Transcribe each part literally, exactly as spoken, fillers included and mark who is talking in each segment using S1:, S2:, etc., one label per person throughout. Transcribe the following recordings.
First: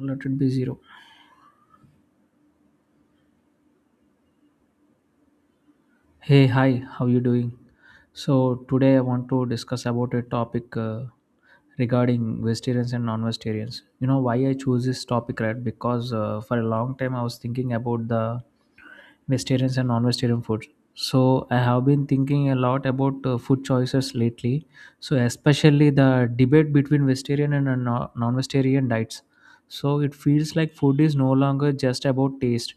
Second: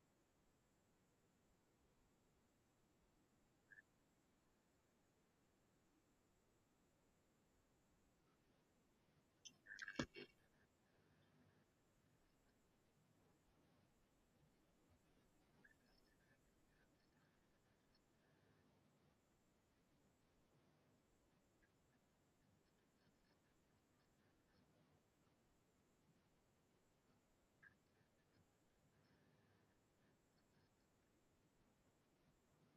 S1: Let it be zero. Hey, hi, how you doing? So today I want to discuss about a topic, uh, regarding vegetarians and non-vegetarians. You know why I chose this topic, right? Because uh, for a long time I was thinking about the vegetarian and non-vegetarian food. So I have been thinking a lot about uh, food choices lately. So especially the debate between vegetarian and uh, no- non-vegetarian diets. So it feels like food is no longer just about taste,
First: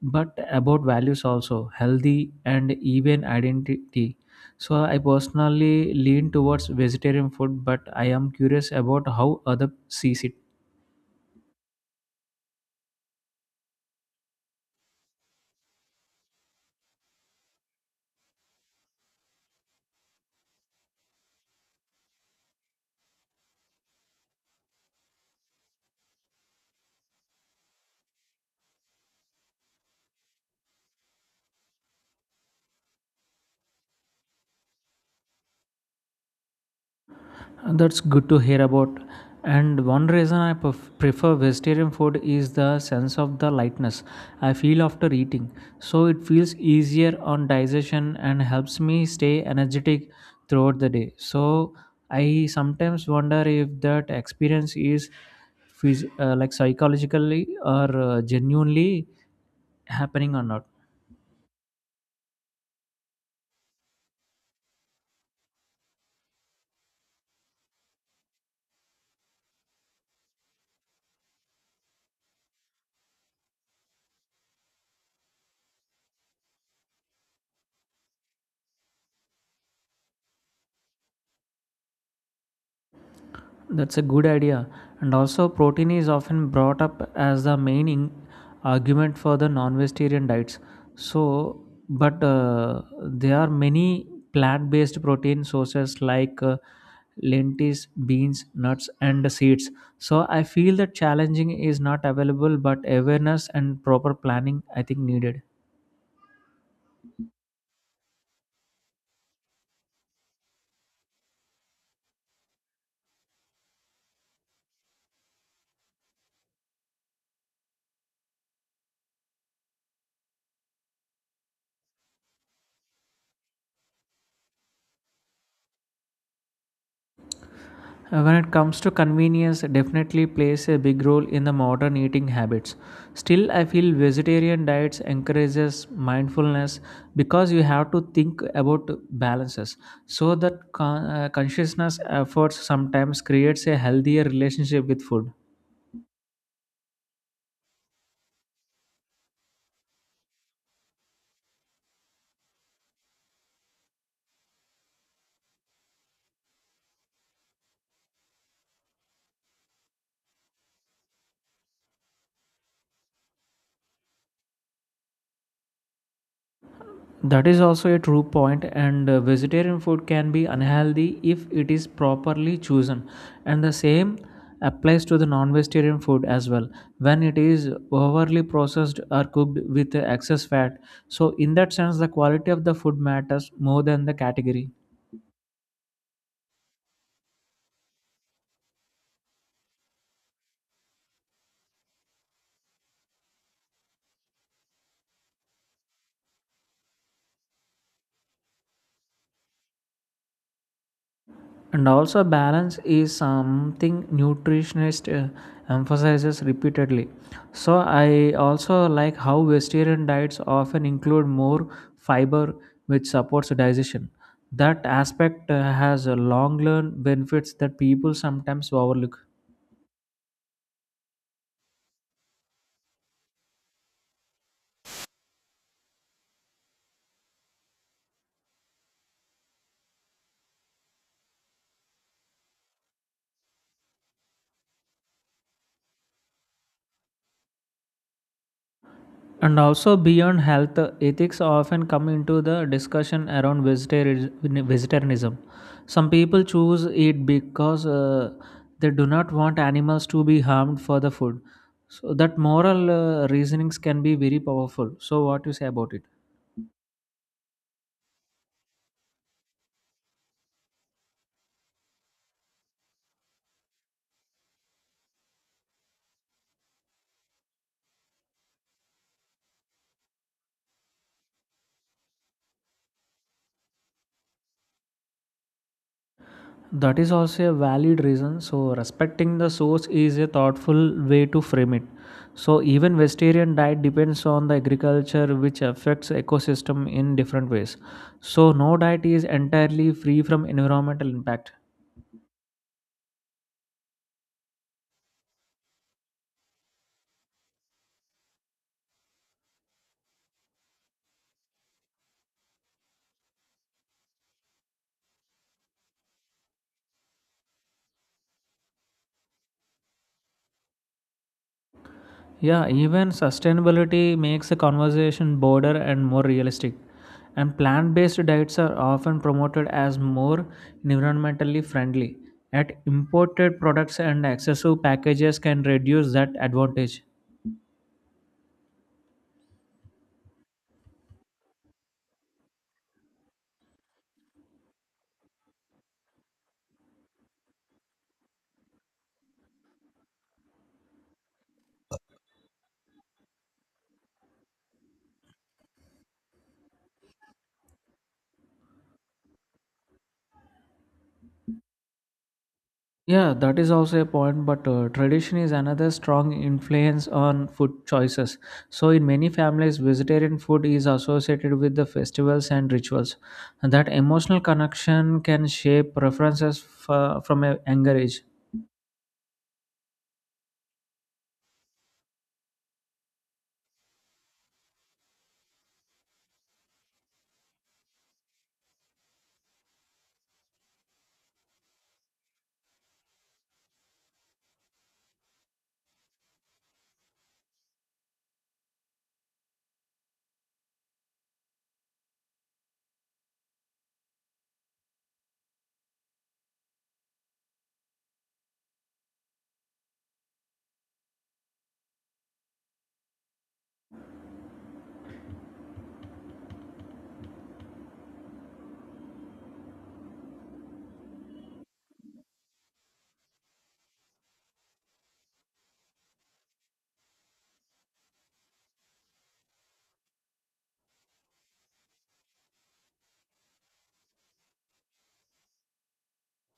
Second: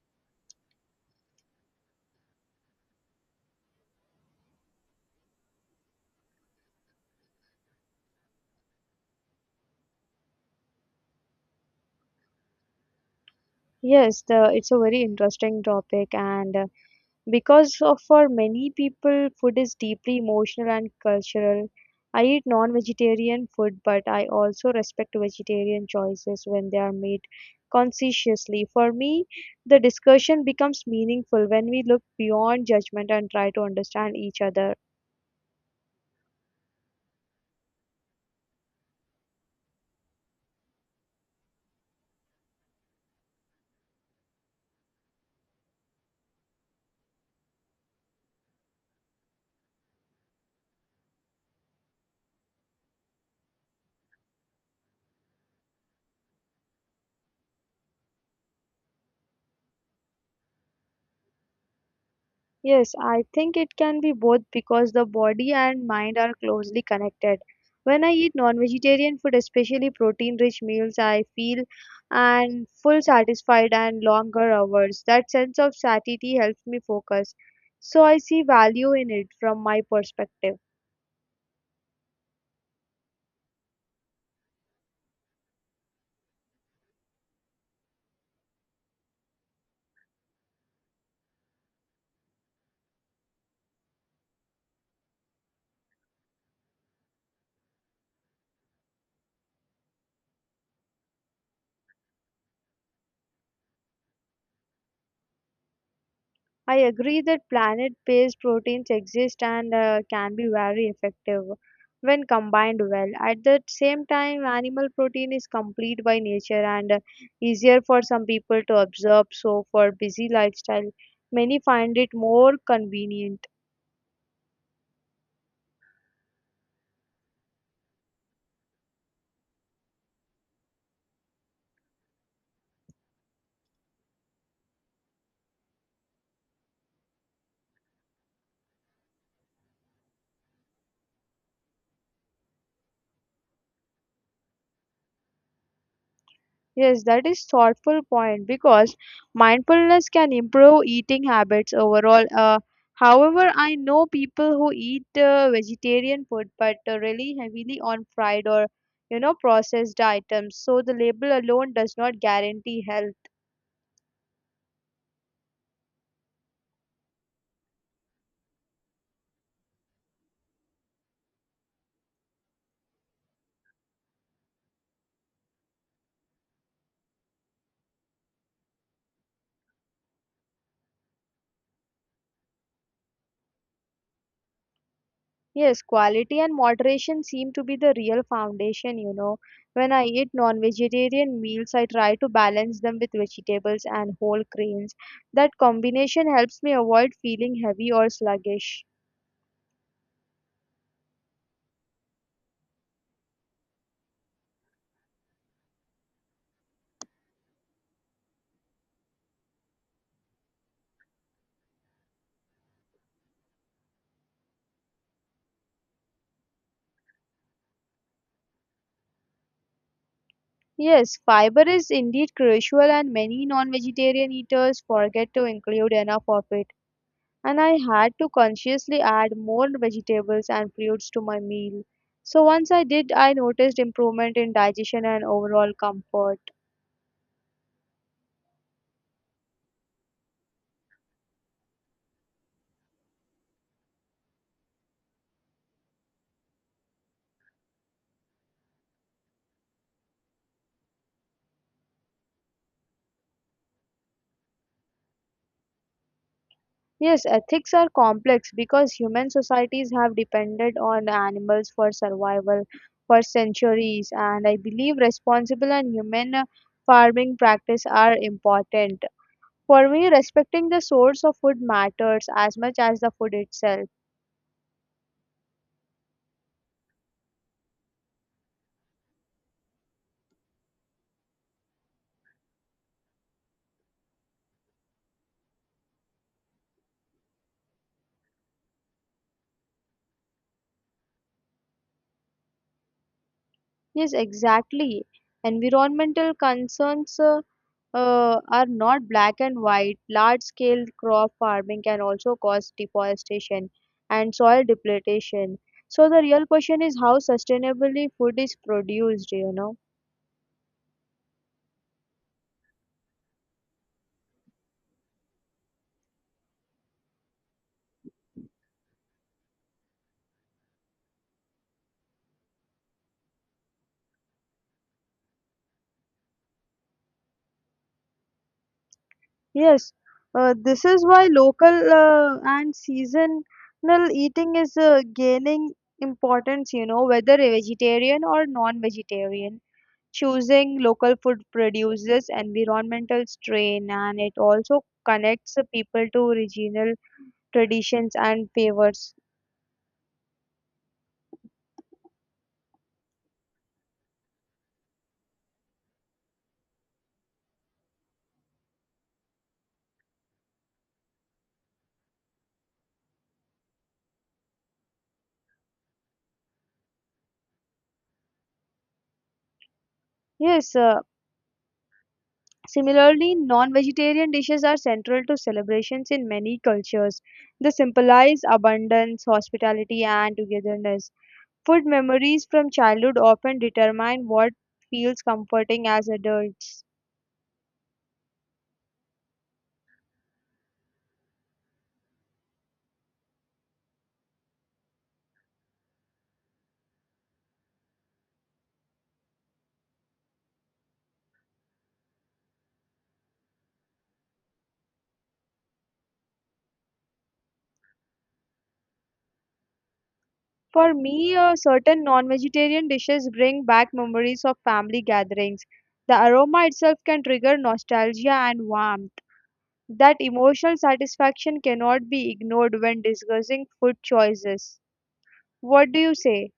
S1: but about values also, healthy and even identity. So I personally lean towards vegetarian food, but I am curious about how other sees it.
S2: Yes, the, it's a very interesting topic, and uh, because of for many people, food is deeply emotional and cultural. I eat non-vegetarian food, but I also respect vegetarian choices when they are made conscientiously. For me, the discussion becomes meaningful when we look beyond judgment and try to understand each other.
S1: Uh, That's good to hear about. And one reason I pref- prefer vegetarian food is the sense of the lightness I feel after eating. So it feels easier on digestion and helps me stay energetic throughout the day. So I sometimes wonder if that experience is phys- uh, like psychologically or uh, genuinely happening or not.
S2: Yes, I think it can be both because the body and mind are closely connected. When I eat non-vegetarian food, especially protein-rich meals, I feel and full satisfied and longer hours. That sense of satiety helps me focus. So I see value in it from my perspective.
S1: That's a good idea. And also, protein is often brought up as the main in- argument for the non vegetarian diets. So, but uh, there are many plant based protein sources like uh, lentils, beans, nuts, and seeds. So, I feel that challenging is not available, but awareness and proper planning, I think, needed.
S2: I agree that planet based proteins exist and uh, can be very effective when combined well. At the same time, animal protein is complete by nature and uh, easier for some people to absorb, so, for busy lifestyle, many find it more convenient.
S1: Uh, When it comes to convenience, it definitely plays a big role in the modern eating habits. Still, I feel vegetarian diets encourages mindfulness because you have to think about balances. So that con- uh, consciousness efforts sometimes creates a healthier relationship with food.
S2: Yes, that is thoughtful point because mindfulness can improve eating habits overall. Uh, however, I know people who eat uh, vegetarian food but uh, really heavily on fried or you know processed items, so the label alone does not guarantee health.
S1: That is also a true point, and uh, vegetarian food can be unhealthy if it is properly chosen. And the same applies to the non vegetarian food as well when it is overly processed or cooked with excess fat. So, in that sense, the quality of the food matters more than the category.
S2: Yes, quality and moderation seem to be the real foundation, you know. When I eat non-vegetarian meals, I try to balance them with vegetables and whole grains. That combination helps me avoid feeling heavy or sluggish.
S1: And also, balance is something nutritionist uh, emphasizes repeatedly. So, I also like how vegetarian diets often include more fiber, which supports digestion. That aspect uh, has a long learned benefits that people sometimes overlook.
S2: Yes, fiber is indeed crucial, and many non vegetarian eaters forget to include enough of it. And I had to consciously add more vegetables and fruits to my meal. So once I did, I noticed improvement in digestion and overall comfort.
S1: And also beyond health, ethics often come into the discussion around vegetari- vegetarianism. Some people choose it because uh, they do not want animals to be harmed for the food. So that moral uh, reasonings can be very powerful. So what you say about it?
S2: Yes, ethics are complex because human societies have depended on animals for survival for centuries, and I believe responsible and human uh, farming practice are important. For me, respecting the source of food matters as much as the food itself.
S1: That is also a valid reason. So, respecting the source is a thoughtful way to frame it. So, even vegetarian diet depends on the agriculture, which affects ecosystem in different ways. So, no diet is entirely free from environmental impact.
S2: Yes, exactly. Environmental concerns uh, uh, are not black and white. Large scale crop farming can also cause deforestation and soil depletion. So, the real question is how sustainably food is produced, you know.
S1: Yeah, even sustainability makes the conversation broader and more realistic. And plant based diets are often promoted as more environmentally friendly. Yet, imported products and excessive packages can reduce that advantage.
S2: Yes, uh, this is why local uh, and seasonal eating is uh, gaining importance, you know, whether a vegetarian or non-vegetarian. Choosing local food produces environmental strain and it also connects the people to regional traditions and favors.
S1: Yeah, that is also a point, but uh, tradition is another strong influence on food choices. So, in many families, vegetarian food is associated with the festivals and rituals. And that emotional connection can shape preferences f- from a younger age.
S2: Yes, uh, similarly, non-vegetarian dishes are central to celebrations in many cultures. They symbolize abundance, hospitality, and togetherness. Food memories from childhood often determine what feels comforting as adults. For me, uh, certain non vegetarian dishes bring back memories of family gatherings. The aroma itself can trigger nostalgia and warmth. That emotional satisfaction cannot be ignored when discussing food choices. What do you say?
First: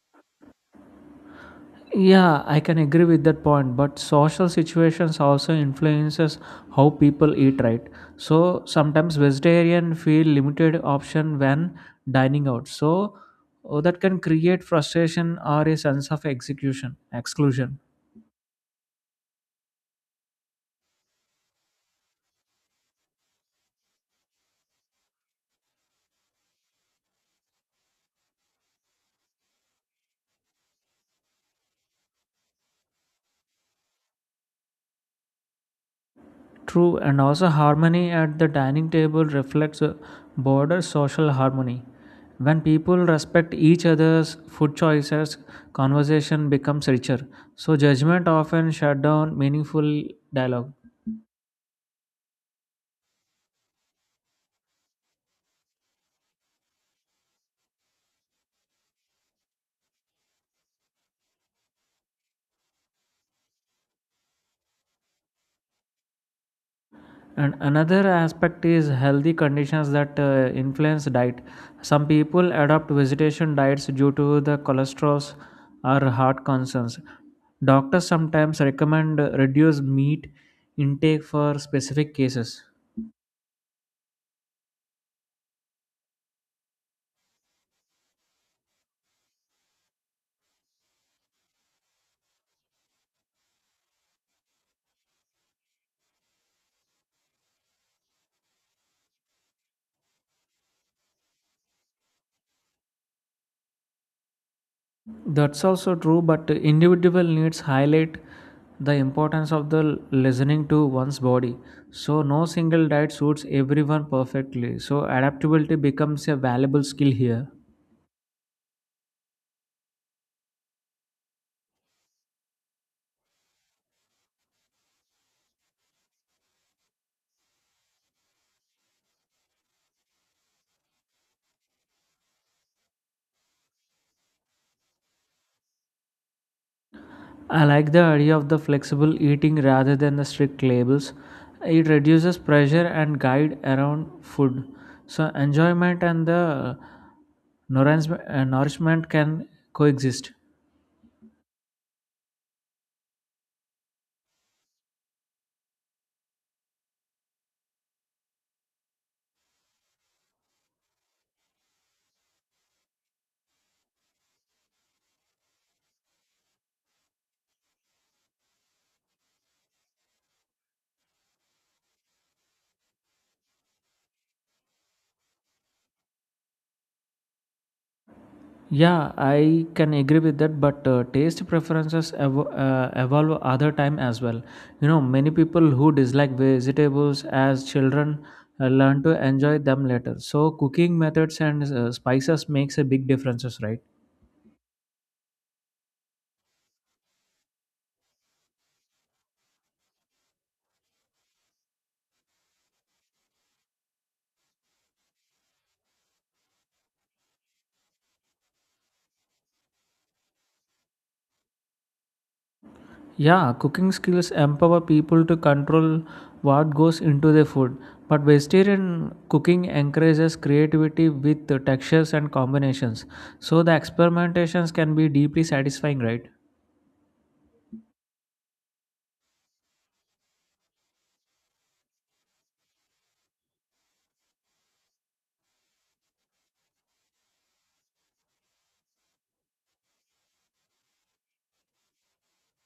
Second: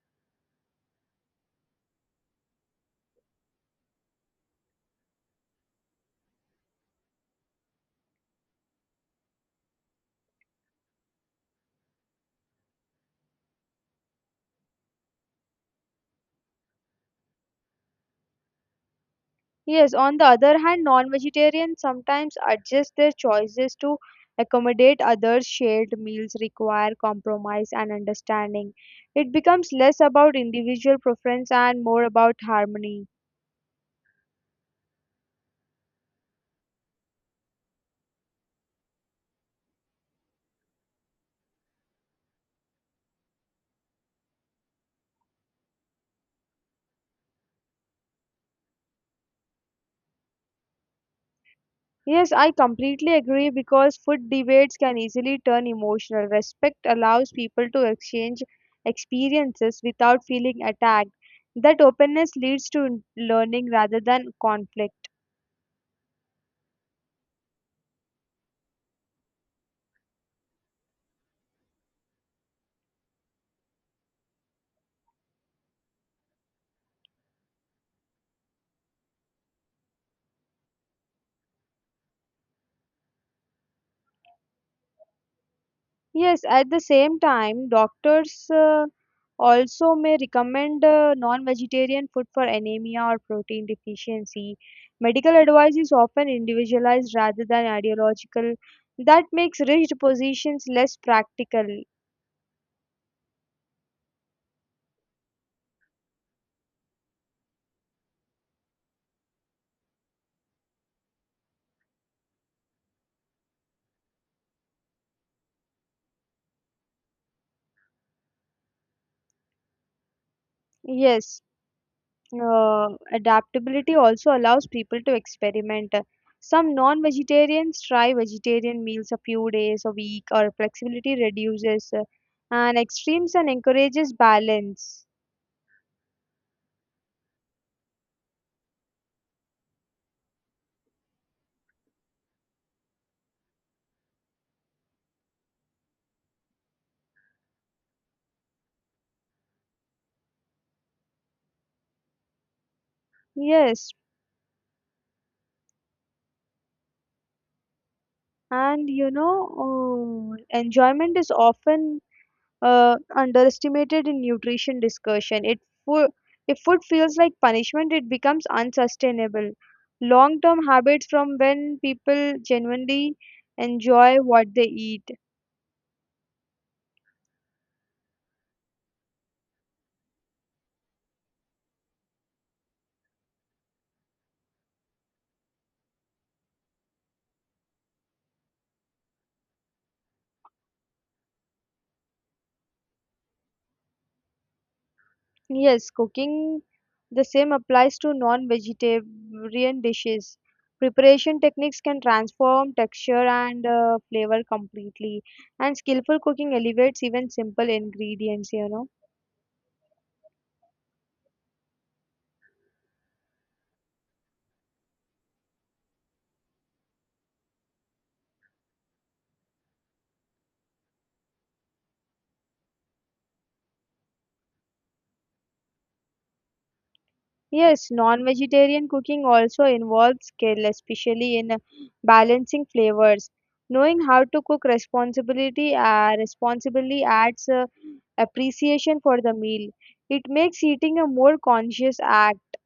S1: Yeah, I can agree with that point, but social situations also influences how people eat, right? So sometimes vegetarian feel limited option when dining out. So oh, that can create frustration or a sense of execution, exclusion.
S2: Yes, on the other hand, non vegetarians sometimes adjust their choices to accommodate others. Shared meals require compromise and understanding. It becomes less about individual preference and more about harmony.
S1: True, and also harmony at the dining table reflects a broader social harmony. When people respect each other's food choices, conversation becomes richer. So, judgment often shut down meaningful dialogue.
S2: Yes, I completely agree because food debates can easily turn emotional. Respect allows people to exchange experiences without feeling attacked. That openness leads to learning rather than conflict.
S1: And another aspect is healthy conditions that uh, influence diet. Some people adopt vegetation diets due to the cholesterol or heart concerns. Doctors sometimes recommend uh, reduce meat intake for specific cases.
S2: Yes, at the same time, doctors uh, also may recommend uh, non vegetarian food for anemia or protein deficiency. Medical advice is often individualized rather than ideological. That makes rigid positions less practical.
S1: That's also true, but individual needs highlight the importance of the listening to one's body. So no single diet suits everyone perfectly. So adaptability becomes a valuable skill here.
S2: Yes, uh, adaptability also allows people to experiment. Some non vegetarians try vegetarian meals a few days a week, or flexibility reduces, uh, and extremes and encourages balance.
S1: I like the idea of the flexible eating rather than the strict labels. It reduces pressure and guide around food. So enjoyment and the nourishment uh, nourishment can coexist.
S2: Yes, and you know, uh, enjoyment is often uh, underestimated in nutrition discussion. It food, if food feels like punishment, it becomes unsustainable. Long-term habits from when people genuinely enjoy what they eat.
S1: Yeah, I can agree with that, but uh, taste preferences ev- uh, evolve other time as well. You know, many people who dislike vegetables as children uh, learn to enjoy them later. So, cooking methods and uh, spices makes a big differences, right?
S2: Yes, cooking the same applies to non-vegetarian dishes. Preparation techniques can transform texture and uh, flavor completely, and skillful cooking elevates even simple ingredients, you know.
S1: Yeah, cooking skills empower people to control what goes into their food. But vegetarian cooking encourages creativity with uh, textures and combinations. So, the experimentations can be deeply satisfying, right?
S2: Yes, non-vegetarian cooking also involves skill, especially in uh, balancing flavors. Knowing how to cook responsibility, uh, responsibly adds uh, appreciation for the meal. It makes eating a more conscious act.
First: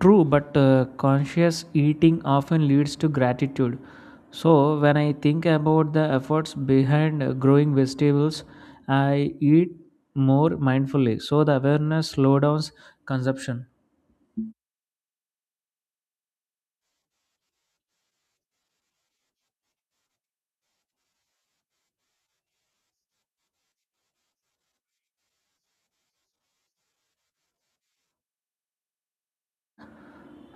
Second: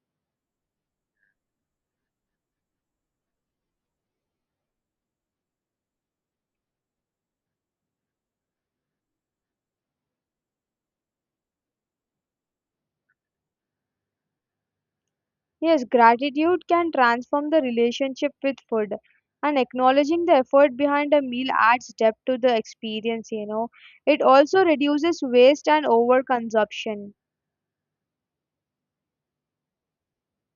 S1: True, but uh, conscious eating often leads to gratitude. So, when I think about the efforts behind uh, growing vegetables, I eat more mindfully. So, the awareness slowdowns consumption.
S2: Yes, gratitude can transform the relationship with food. And acknowledging the effort behind a meal adds depth to the experience, you know. It also reduces waste and overconsumption.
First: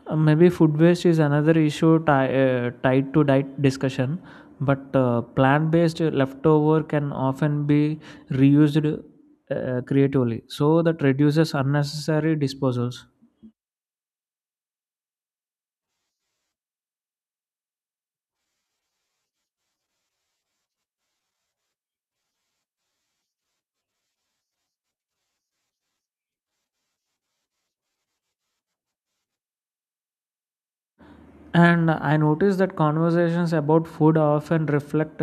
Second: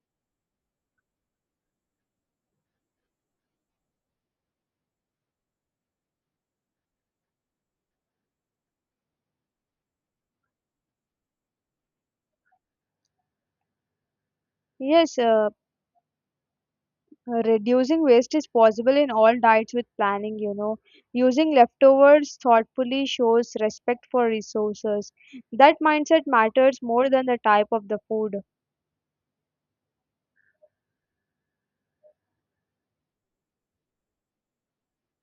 S1: Uh, maybe food waste is another issue ti- uh, tied to diet discussion, but uh, plant based leftover can often be reused uh, creatively. So, that reduces unnecessary disposals.
S2: Yes, uh, reducing waste is possible in all diets with planning, you know. Using leftovers thoughtfully shows respect for resources. That mindset matters more than the type of the food.
S1: And I noticed that conversations about food often reflect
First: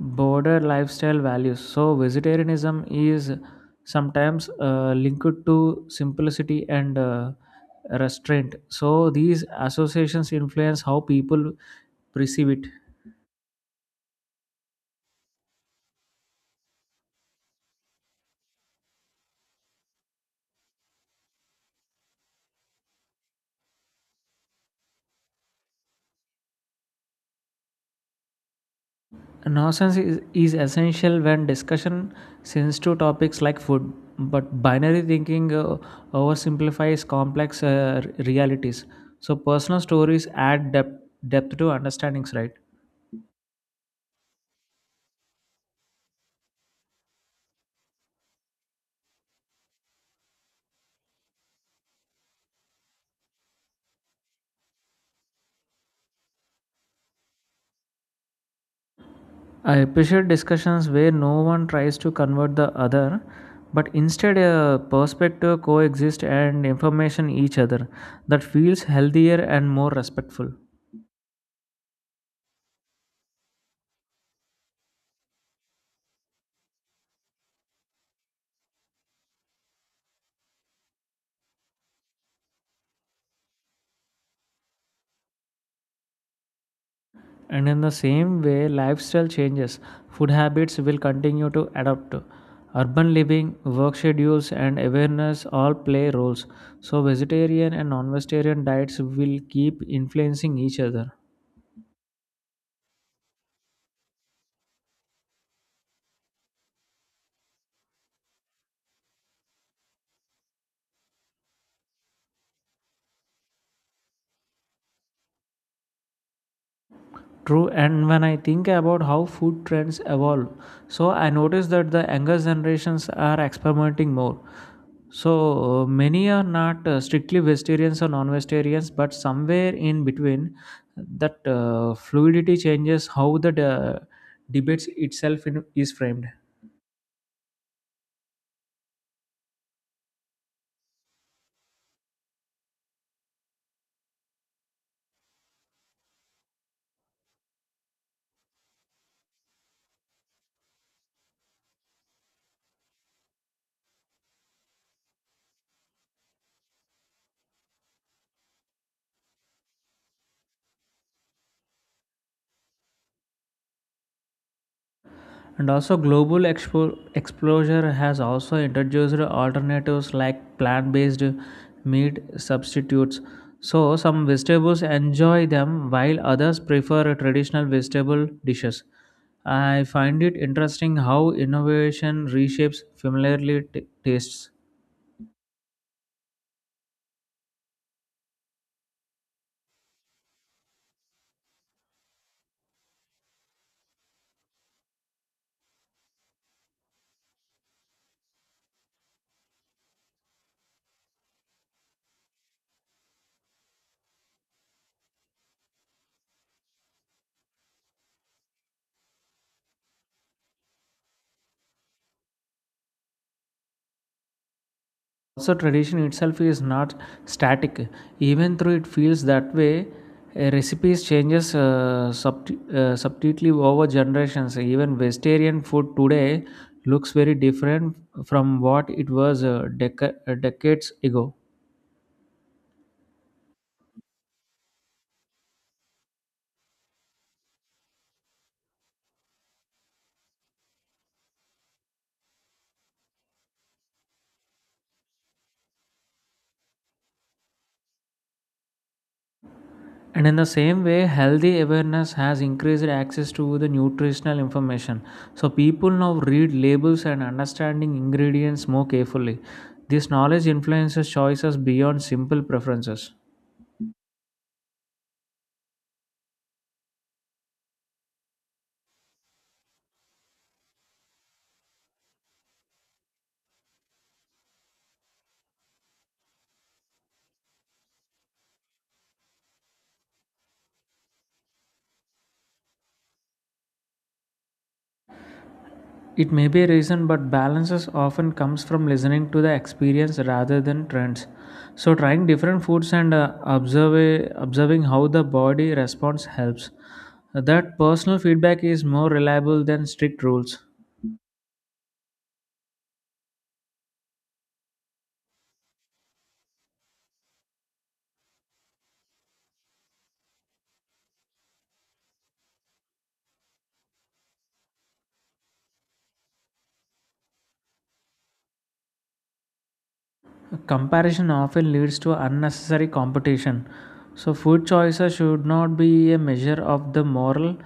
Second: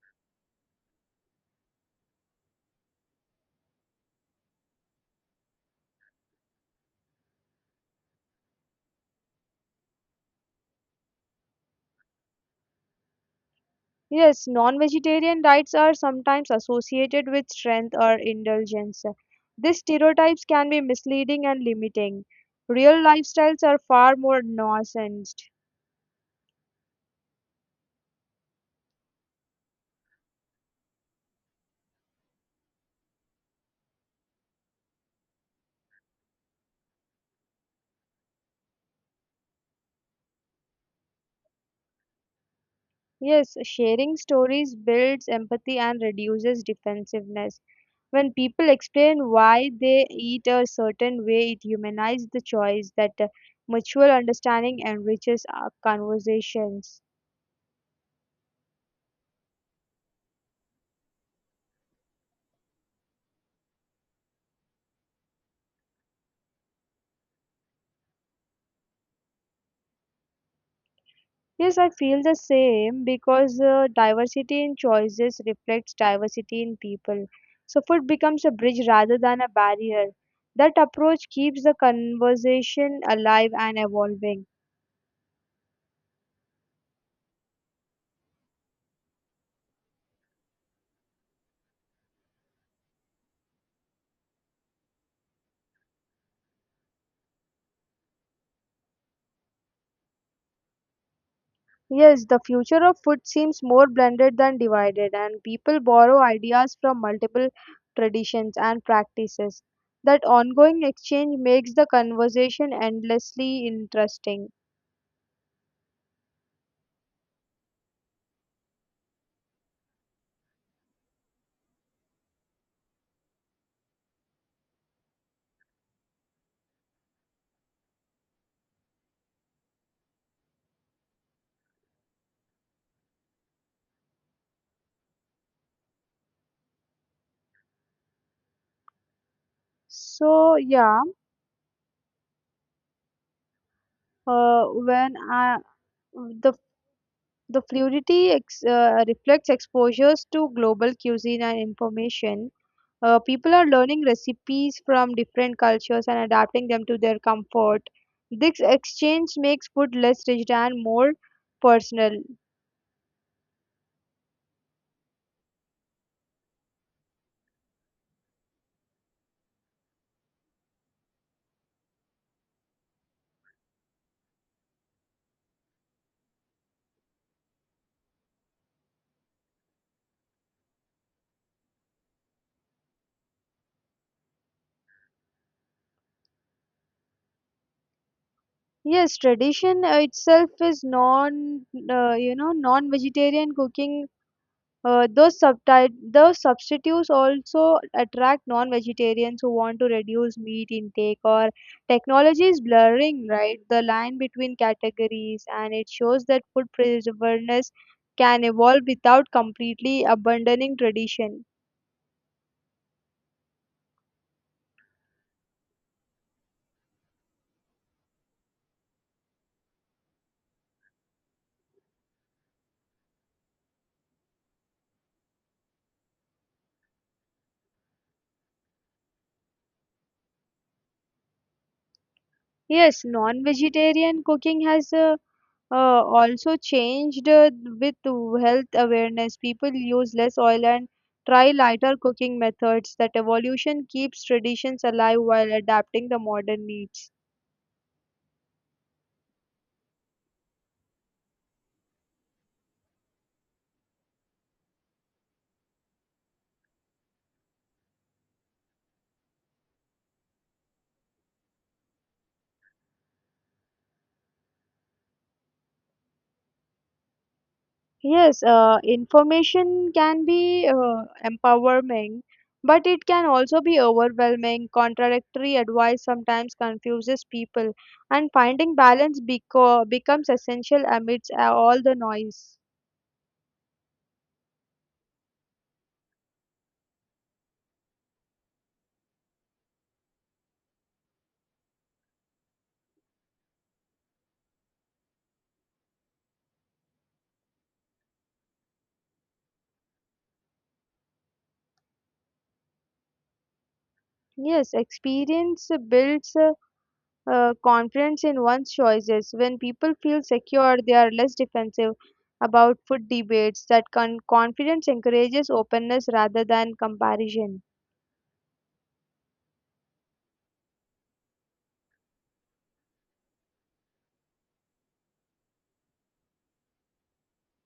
S1: broader lifestyle values. So, vegetarianism is sometimes uh, linked to simplicity and uh, restraint. So, these associations influence how people perceive it.
S2: Yes, non vegetarian diets are sometimes associated with strength or indulgence. These stereotypes can be misleading and limiting. Real lifestyles are far more nuanced.
S1: Nonsense is, is essential when discussion since to topics like food, but binary thinking uh, oversimplifies complex uh, r- realities. So personal stories add depth, depth to understandings, right?
S2: Yes, sharing stories builds empathy and reduces defensiveness. When people explain why they eat a certain way, it humanizes the choice that uh, mutual understanding enriches our conversations.
S1: I appreciate discussions where no one tries to convert the other, but instead uh, perspective coexist and information each other. That feels healthier and more respectful.
S2: Yes, I feel the same because uh, diversity in choices reflects diversity in people. So, food becomes a bridge rather than a barrier. That approach keeps the conversation alive and evolving.
S1: And in the same way, lifestyle changes. Food habits will continue to adapt. Urban living, work schedules, and awareness all play roles. So, vegetarian and non vegetarian diets will keep influencing each other.
S2: Yes, the future of food seems more blended than divided, and people borrow ideas from multiple traditions and practices. That ongoing exchange makes the conversation endlessly interesting.
S1: True, and when I think about how food trends evolve, so I notice that the younger generations are experimenting more. So uh, many are not uh, strictly vegetarians or non-vegetarians, but somewhere in between, that uh, fluidity changes how the de- debates itself in, is framed.
S2: So, yeah, uh, when I, the The fluidity ex- uh, reflects exposures to global cuisine and information. Uh, people are learning recipes from different cultures and adapting them to their comfort. This exchange makes food less rigid and more personal.
S1: And also global expo- exposure has also introduced alternatives like plant-based meat substitutes. So some vegetables enjoy them while others prefer traditional vegetable dishes. I find it interesting how innovation reshapes familiar t- tastes.
S2: Yes, tradition uh, itself is non, uh, you know, non-vegetarian cooking Uh, those, subti- those substitutes also attract non vegetarians who want to reduce meat intake, or technology is blurring right the line between categories, and it shows that food preservedness can evolve without completely abandoning tradition.
S1: Also tradition itself is not static, even though it feels that way. Uh, recipes changes uh, subti- uh, subtly over generations. Even vegetarian food today looks very different from what it was uh, deca- uh, decades ago.
S2: Yes, non vegetarian cooking has a uh, also changed uh, with health awareness. People use less oil and try lighter cooking methods. That evolution keeps traditions alive while adapting the modern needs.
S1: And in the same way, healthy awareness has increased access to the nutritional information. So people now read labels and understanding ingredients more carefully. This knowledge influences choices beyond simple preferences.
S2: Yes, uh, information can be uh, empowering, but it can also be overwhelming. Contradictory advice sometimes confuses people, and finding balance beco- becomes essential amidst uh, all the noise.
S1: It may be a reason, but balances often comes from listening to the experience rather than trends. So trying different foods and uh, observe, observing how the body responds helps. That personal feedback is more reliable than strict rules.
S2: Yes, experience builds. uh, uh, confidence in one's choices. When people feel secure, they are less defensive about food debates. That con- confidence encourages openness rather than comparison.
S1: Comparison often leads to unnecessary competition. So food choices should not be a measure of the moral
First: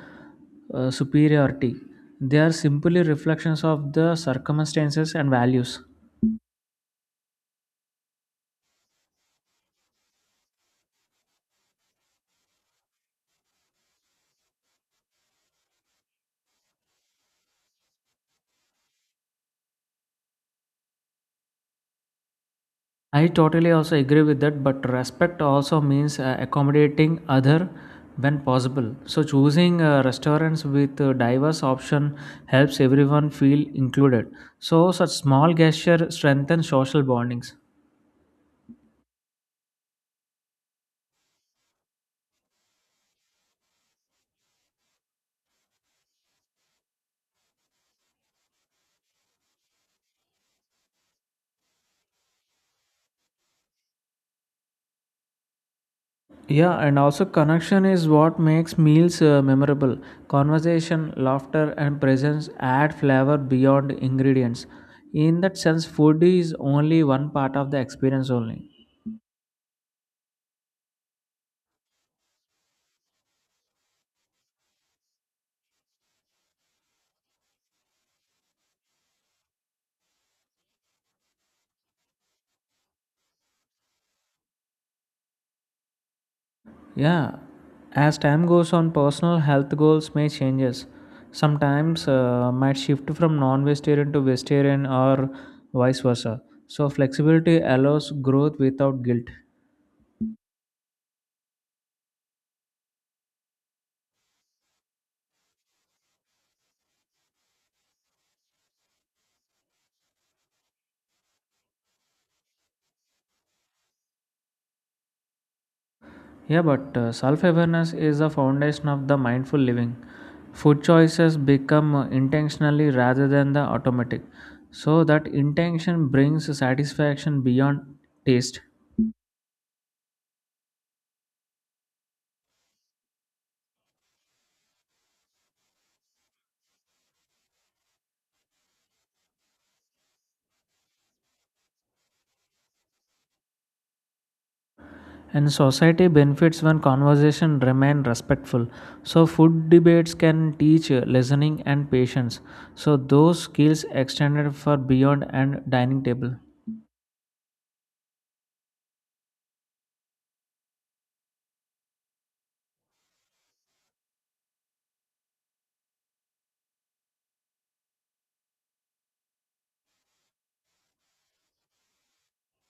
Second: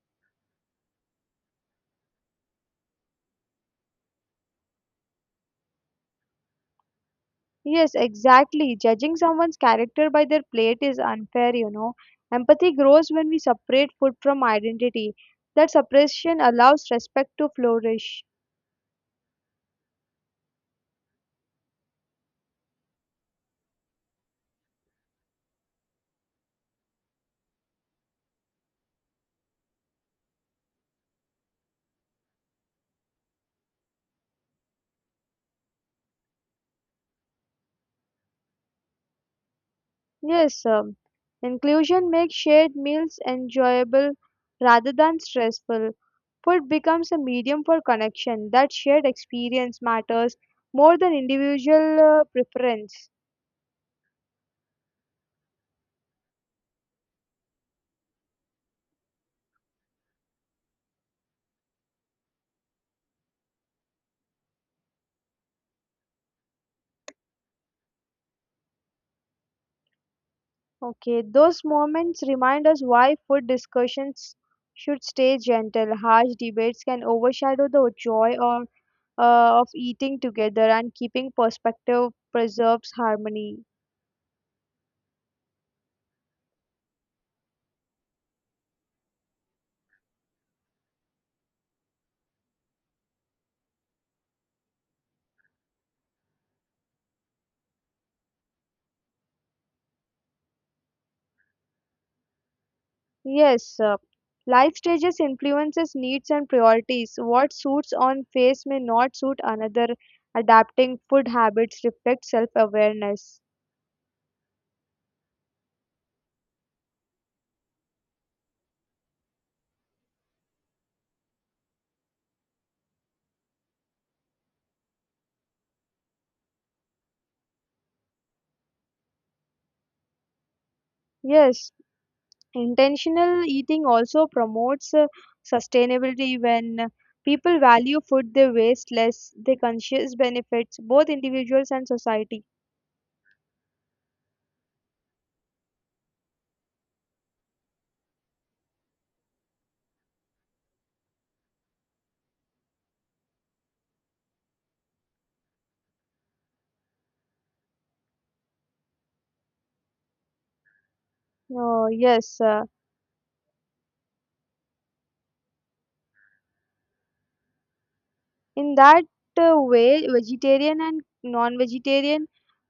S1: uh, superiority. They are simply reflections of the circumstances and values.
S2: Yes, exactly. Judging someone's character by their plate is unfair, you know. Empathy grows when we separate food from identity. That separation allows respect to flourish.
S1: I totally also agree with that, but respect also means uh, accommodating other when possible. So choosing uh, restaurants with uh, diverse option helps everyone feel included. So such small gesture strengthen social bondings.
S2: Yes, um, inclusion makes shared meals enjoyable rather than stressful. Food becomes a medium for connection. That shared experience matters more than individual uh, preference.
S1: Yeah, and also connection is what makes meals uh, memorable. Conversation, laughter, and presence add flavor beyond ingredients. In that sense, food is only one part of the experience only.
S2: Okay, those moments remind us why food discussions should stay gentle. Harsh debates can overshadow the joy or, uh, of eating together, and keeping perspective preserves harmony.
S1: Yeah, as time goes on, personal health goals may changes. Sometimes uh, might shift from non-vegetarian to vegetarian or vice versa. So flexibility allows growth without guilt.
S2: Yes, uh, life stages influences needs and priorities. What suits on face may not suit another. Adapting food habits reflects self-awareness.
S1: Yeah, but uh, self-awareness is the foundation of the mindful living. Food choices become uh, intentionally rather than the automatic. So that intention brings satisfaction beyond taste.
S2: Yes, intentional eating also promotes uh, sustainability when people value food they waste less, they conscious benefits both individuals and society.
S1: And society benefits when conversation remain respectful. So food debates can teach uh, listening and patience. So those skills extended for beyond and dining table.
S2: Oh, yes, uh, In that uh, way, vegetarian and non vegetarian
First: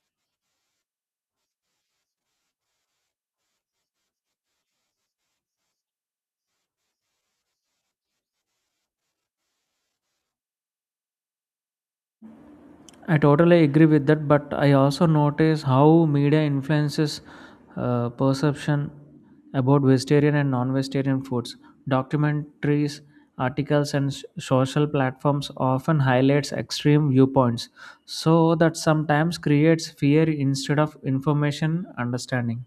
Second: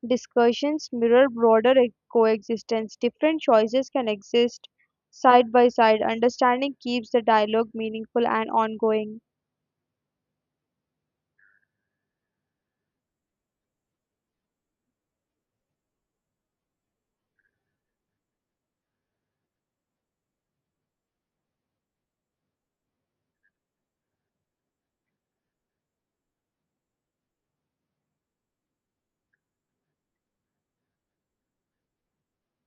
S2: discussions mirror broader e- coexistence. Different choices can exist side by side. Understanding keeps the dialogue meaningful and ongoing.
S1: I totally agree with that, but I also notice how media influences uh, perception about vegetarian and non-vegetarian foods. Documentaries, articles, and s- social platforms often highlights extreme viewpoints, so that sometimes creates fear instead of information understanding.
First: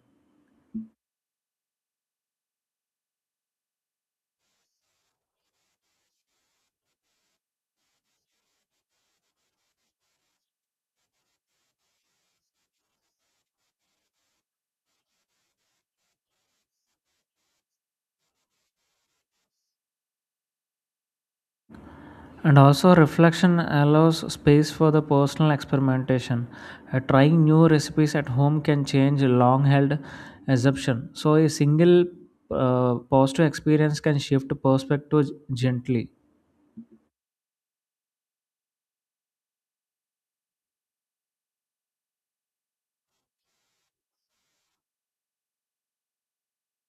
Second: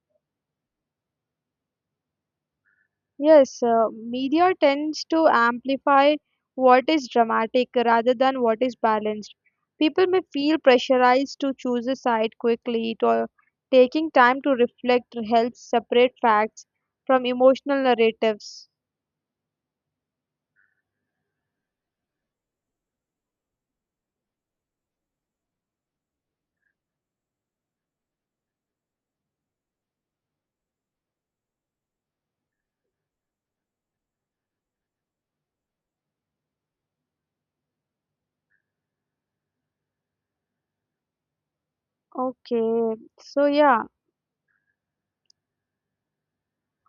S2: Yes, uh, media tends to amplify what is dramatic rather than what is balanced. People may feel pressurized to choose a side quickly, to, taking time to reflect helps separate facts from emotional narratives.
S1: And also, reflection allows space for the personal experimentation. Uh, trying new recipes at home can change long held assumption. So, a single uh, positive experience can shift perspective gently.
S2: Okay, so yeah,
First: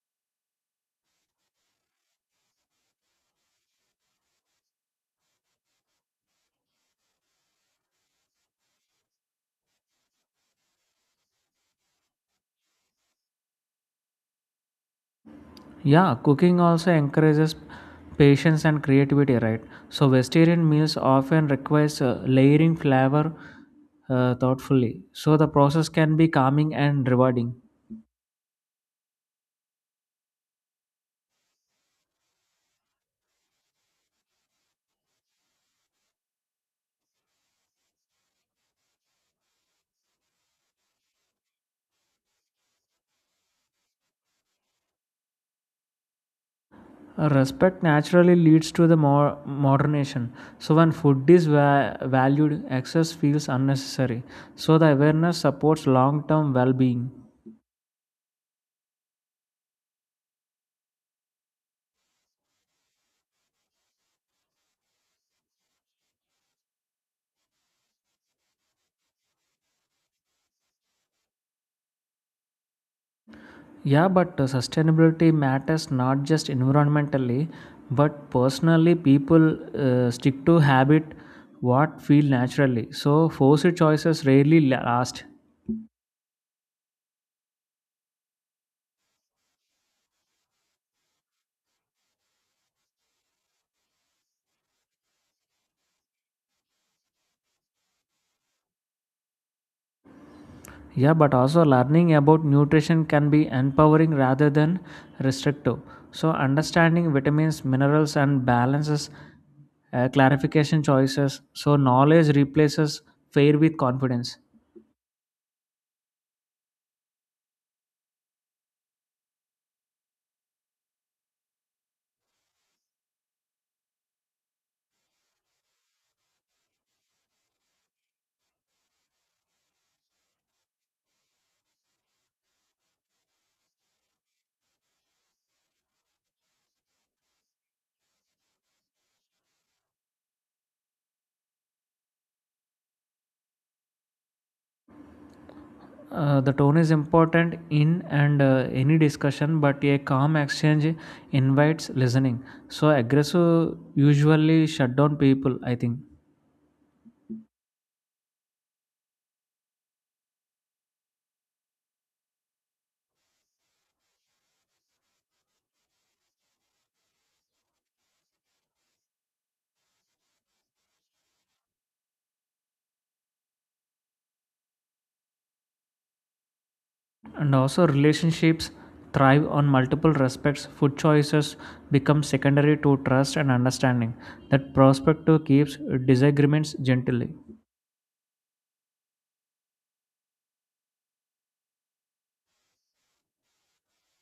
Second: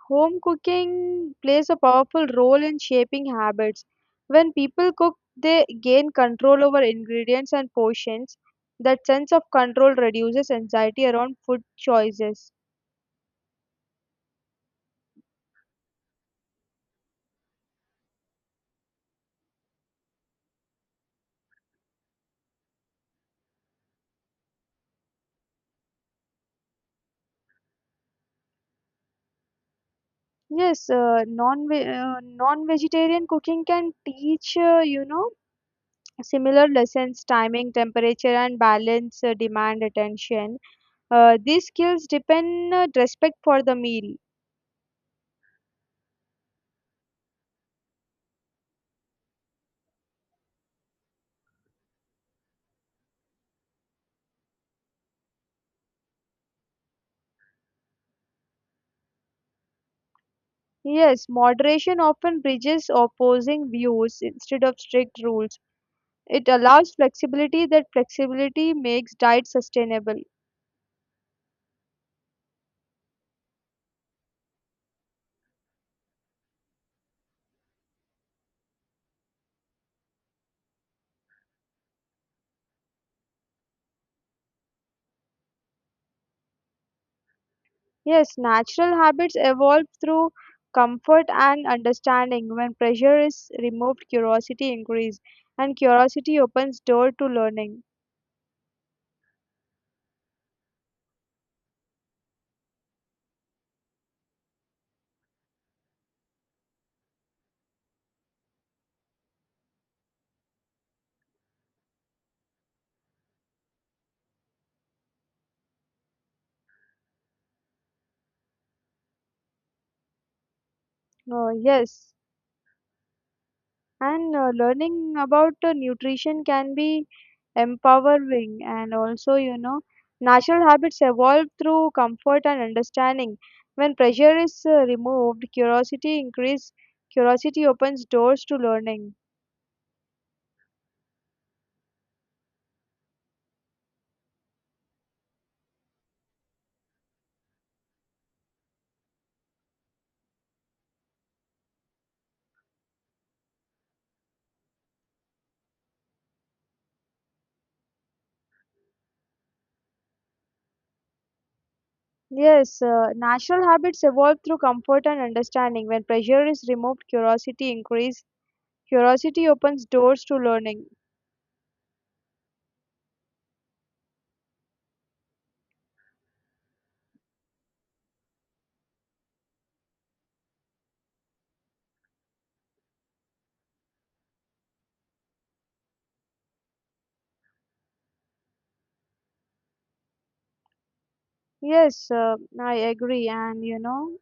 S2: Home cooking plays a powerful role in shaping habits. When people cook, they gain control over ingredients and portions. That sense of control reduces anxiety around food choices.
S1: Yeah, cooking also encourages patience and creativity, right? So, vegetarian meals often requires uh, layering flavor uh, thoughtfully. So, the process can be calming and rewarding.
S2: Yes, uh, non uh, non-vegetarian cooking can teach uh, you know similar lessons, timing, temperature, and balance uh, demand attention. Uh, these skills depend uh, respect for the meal.
S1: Uh, Respect naturally leads to the more modernation. So when food is va- valued, excess feels unnecessary. So the awareness supports long-term well-being.
S2: Yes, moderation often bridges opposing views instead of strict rules. It allows flexibility, that flexibility makes diet sustainable.
S1: Yeah, but uh, sustainability matters not just environmentally, but personally. People uh, stick to habit what feel naturally. So forced choices rarely la- last.
S2: Yes, natural habits evolve through comfort and understanding. When pressure is removed, curiosity increases, and curiosity opens door to learning.
S1: Yeah, but also learning about nutrition can be empowering rather than restrictive. So understanding vitamins, minerals and balances uh, clarification choices. So knowledge replaces fear with confidence.
S2: Uh, yes, And uh, Learning about uh, nutrition can be empowering and also, you know, natural habits evolve through comfort and understanding. When pressure is uh, removed, curiosity increase. Curiosity opens doors to learning.
S1: Uh, the tone is important in and uh, any discussion, but a calm exchange invites listening. So aggressive usually shut down people, I think.
S2: Yes, uh, natural habits evolve through comfort and understanding. When pressure is removed, curiosity increase. Curiosity opens doors to learning.
S1: And also, relationships thrive on multiple respects. Food choices become secondary to trust and understanding. That perspective keeps disagreements gently.
S2: Yes, uh, I agree. And you know,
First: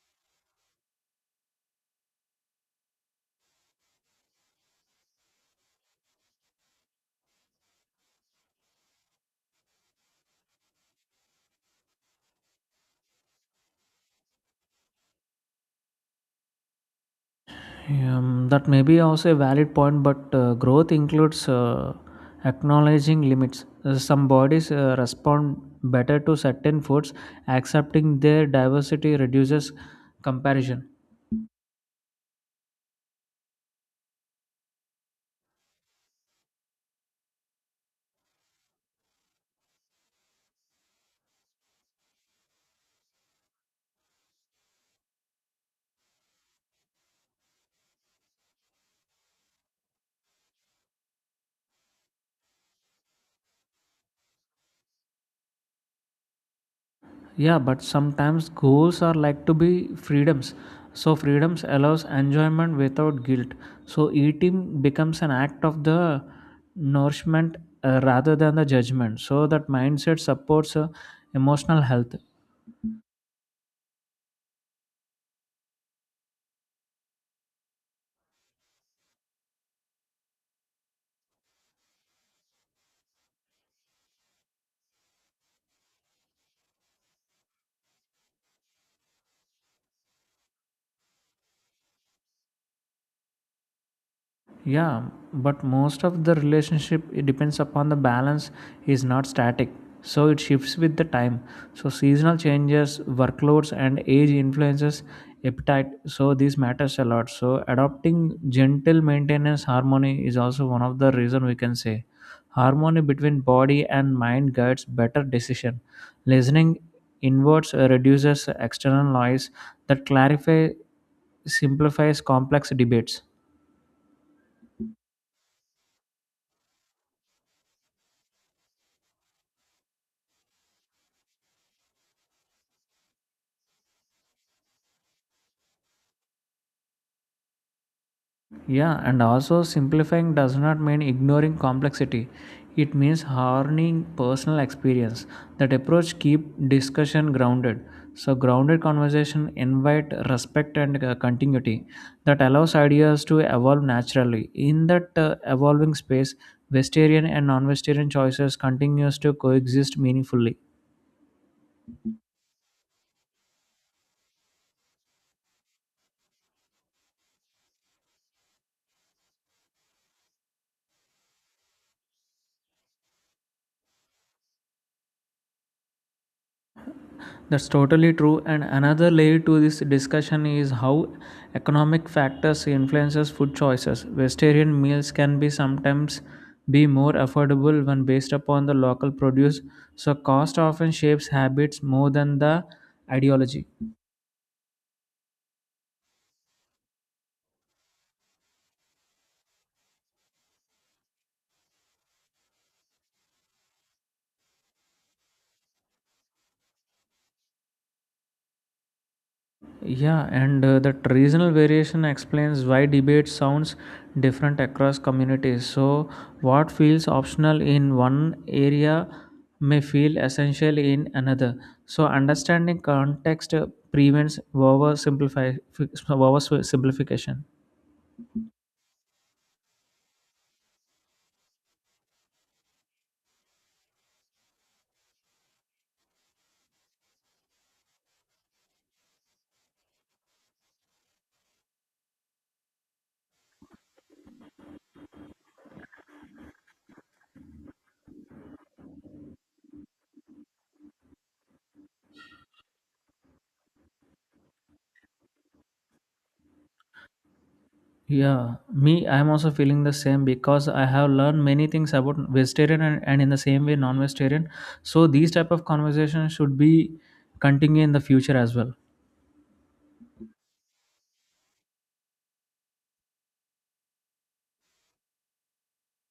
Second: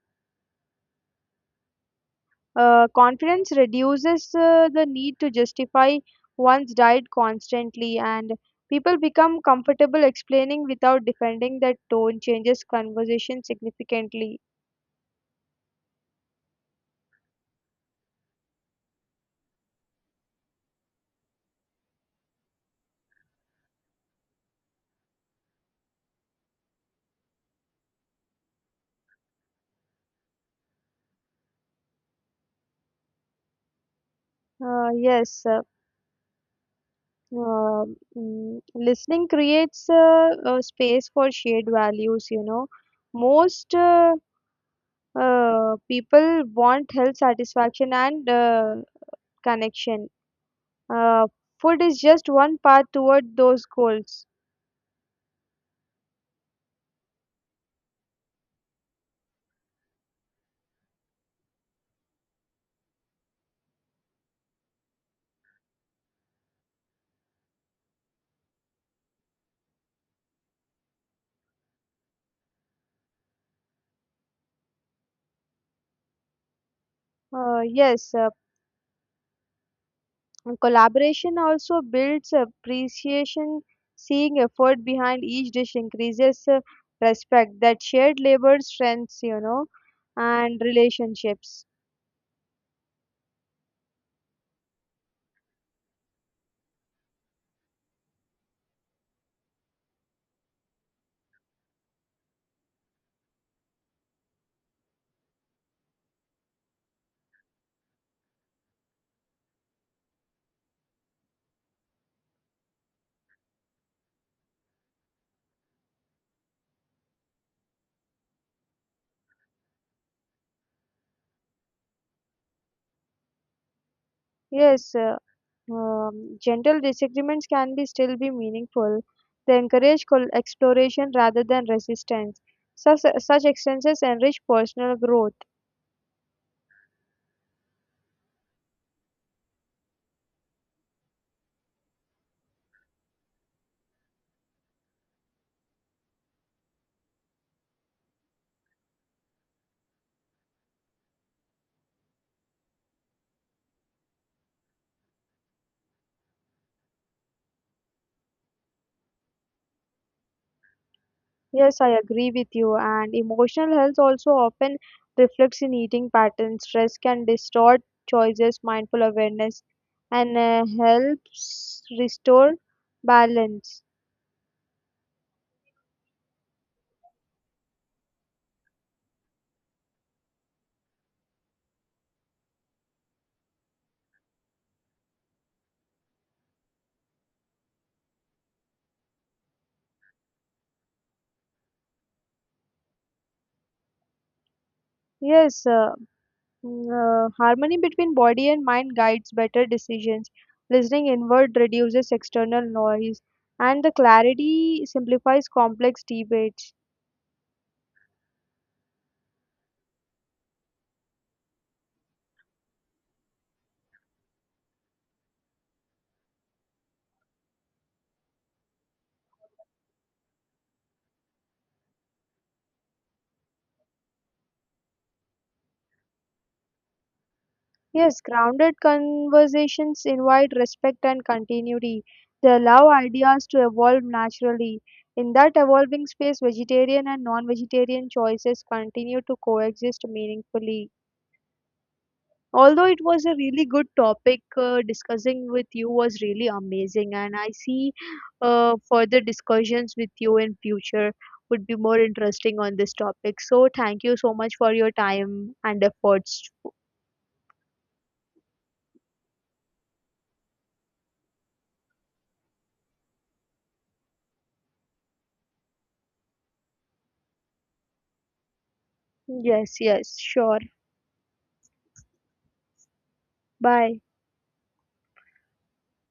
S2: Uh, confidence reduces uh, the need to justify one's diet constantly, and people become comfortable explaining without defending. That tone changes conversation significantly.
S1: Um, that may be also a valid point, but uh, growth includes uh, acknowledging limits. Uh, Some bodies uh, respond better to certain foods, accepting their diversity reduces comparison.
S2: Uh, yes, uh, uh, mm, Listening creates uh, a space for shared values. You know, most uh, uh, people want health satisfaction and uh, connection. Uh, Food is just one path toward those goals.
S1: Yeah, but sometimes goals are like to be freedoms. So freedoms allows enjoyment without guilt. So eating becomes an act of the nourishment uh, rather than the judgment. So that mindset supports uh, emotional health.
S2: Uh, yes, uh, And collaboration also builds appreciation. Seeing effort behind each dish increases uh, respect. That shared labor strengths, you know, and relationships.
S1: Yeah, but most of the relationship, it depends upon the balance, is not static. So it shifts with the time. So seasonal changes, workloads and age influences appetite. So this matters a lot. So adopting gentle maintenance harmony is also one of the reason, we can say. Harmony between body and mind guides better decision. Listening inwards uh, reduces external noise. That clarify simplifies complex debates.
S2: Yes, uh, um, gentle disagreements can be still be meaningful. They encourage col- exploration rather than resistance. Such, such exchanges enrich personal growth.
S1: Yeah, and also simplifying does not mean ignoring complexity. It means harnessing personal experience. That approach keep discussion grounded. So grounded conversation invite respect and uh, continuity that allows ideas to evolve naturally. In that uh, evolving space, vegetarian and non-vegetarian choices continues to coexist meaningfully.
S2: Yes, I agree with you. And emotional health also often reflects in eating patterns. Stress can distort choices, mindful awareness, and uh, helps restore balance.
S1: That's totally true. And another layer to this discussion is how economic factors influences food choices. Vegetarian meals can be sometimes be more affordable when based upon the local produce, so cost often shapes habits more than the ideology.
S2: Yes, uh, mm, uh, harmony between body and mind guides better decisions. Listening inward reduces external noise, and the clarity simplifies complex debates.
S1: Yeah, and uh, that regional variation explains why debate sounds different across communities. So, what feels optional in one area may feel essential in another. So, understanding context uh, prevents oversimplifi- oversimplification.
S2: Yes, grounded conversations invite respect and continuity. They allow ideas to evolve naturally. In that evolving space, vegetarian and non vegetarian choices continue to coexist meaningfully. Although it was a really good topic, uh, discussing with you was really amazing, and I see uh, further discussions with you in future would be more interesting on this topic. So, thank you so much for your time and efforts.
S1: Yeah, me, I'm also feeling the same because I have learned many things about vegetarian and, and in the same way non-vegetarian. So, these type of conversations should be continue in the future as well.
S2: Yes, yes, sure. Bye.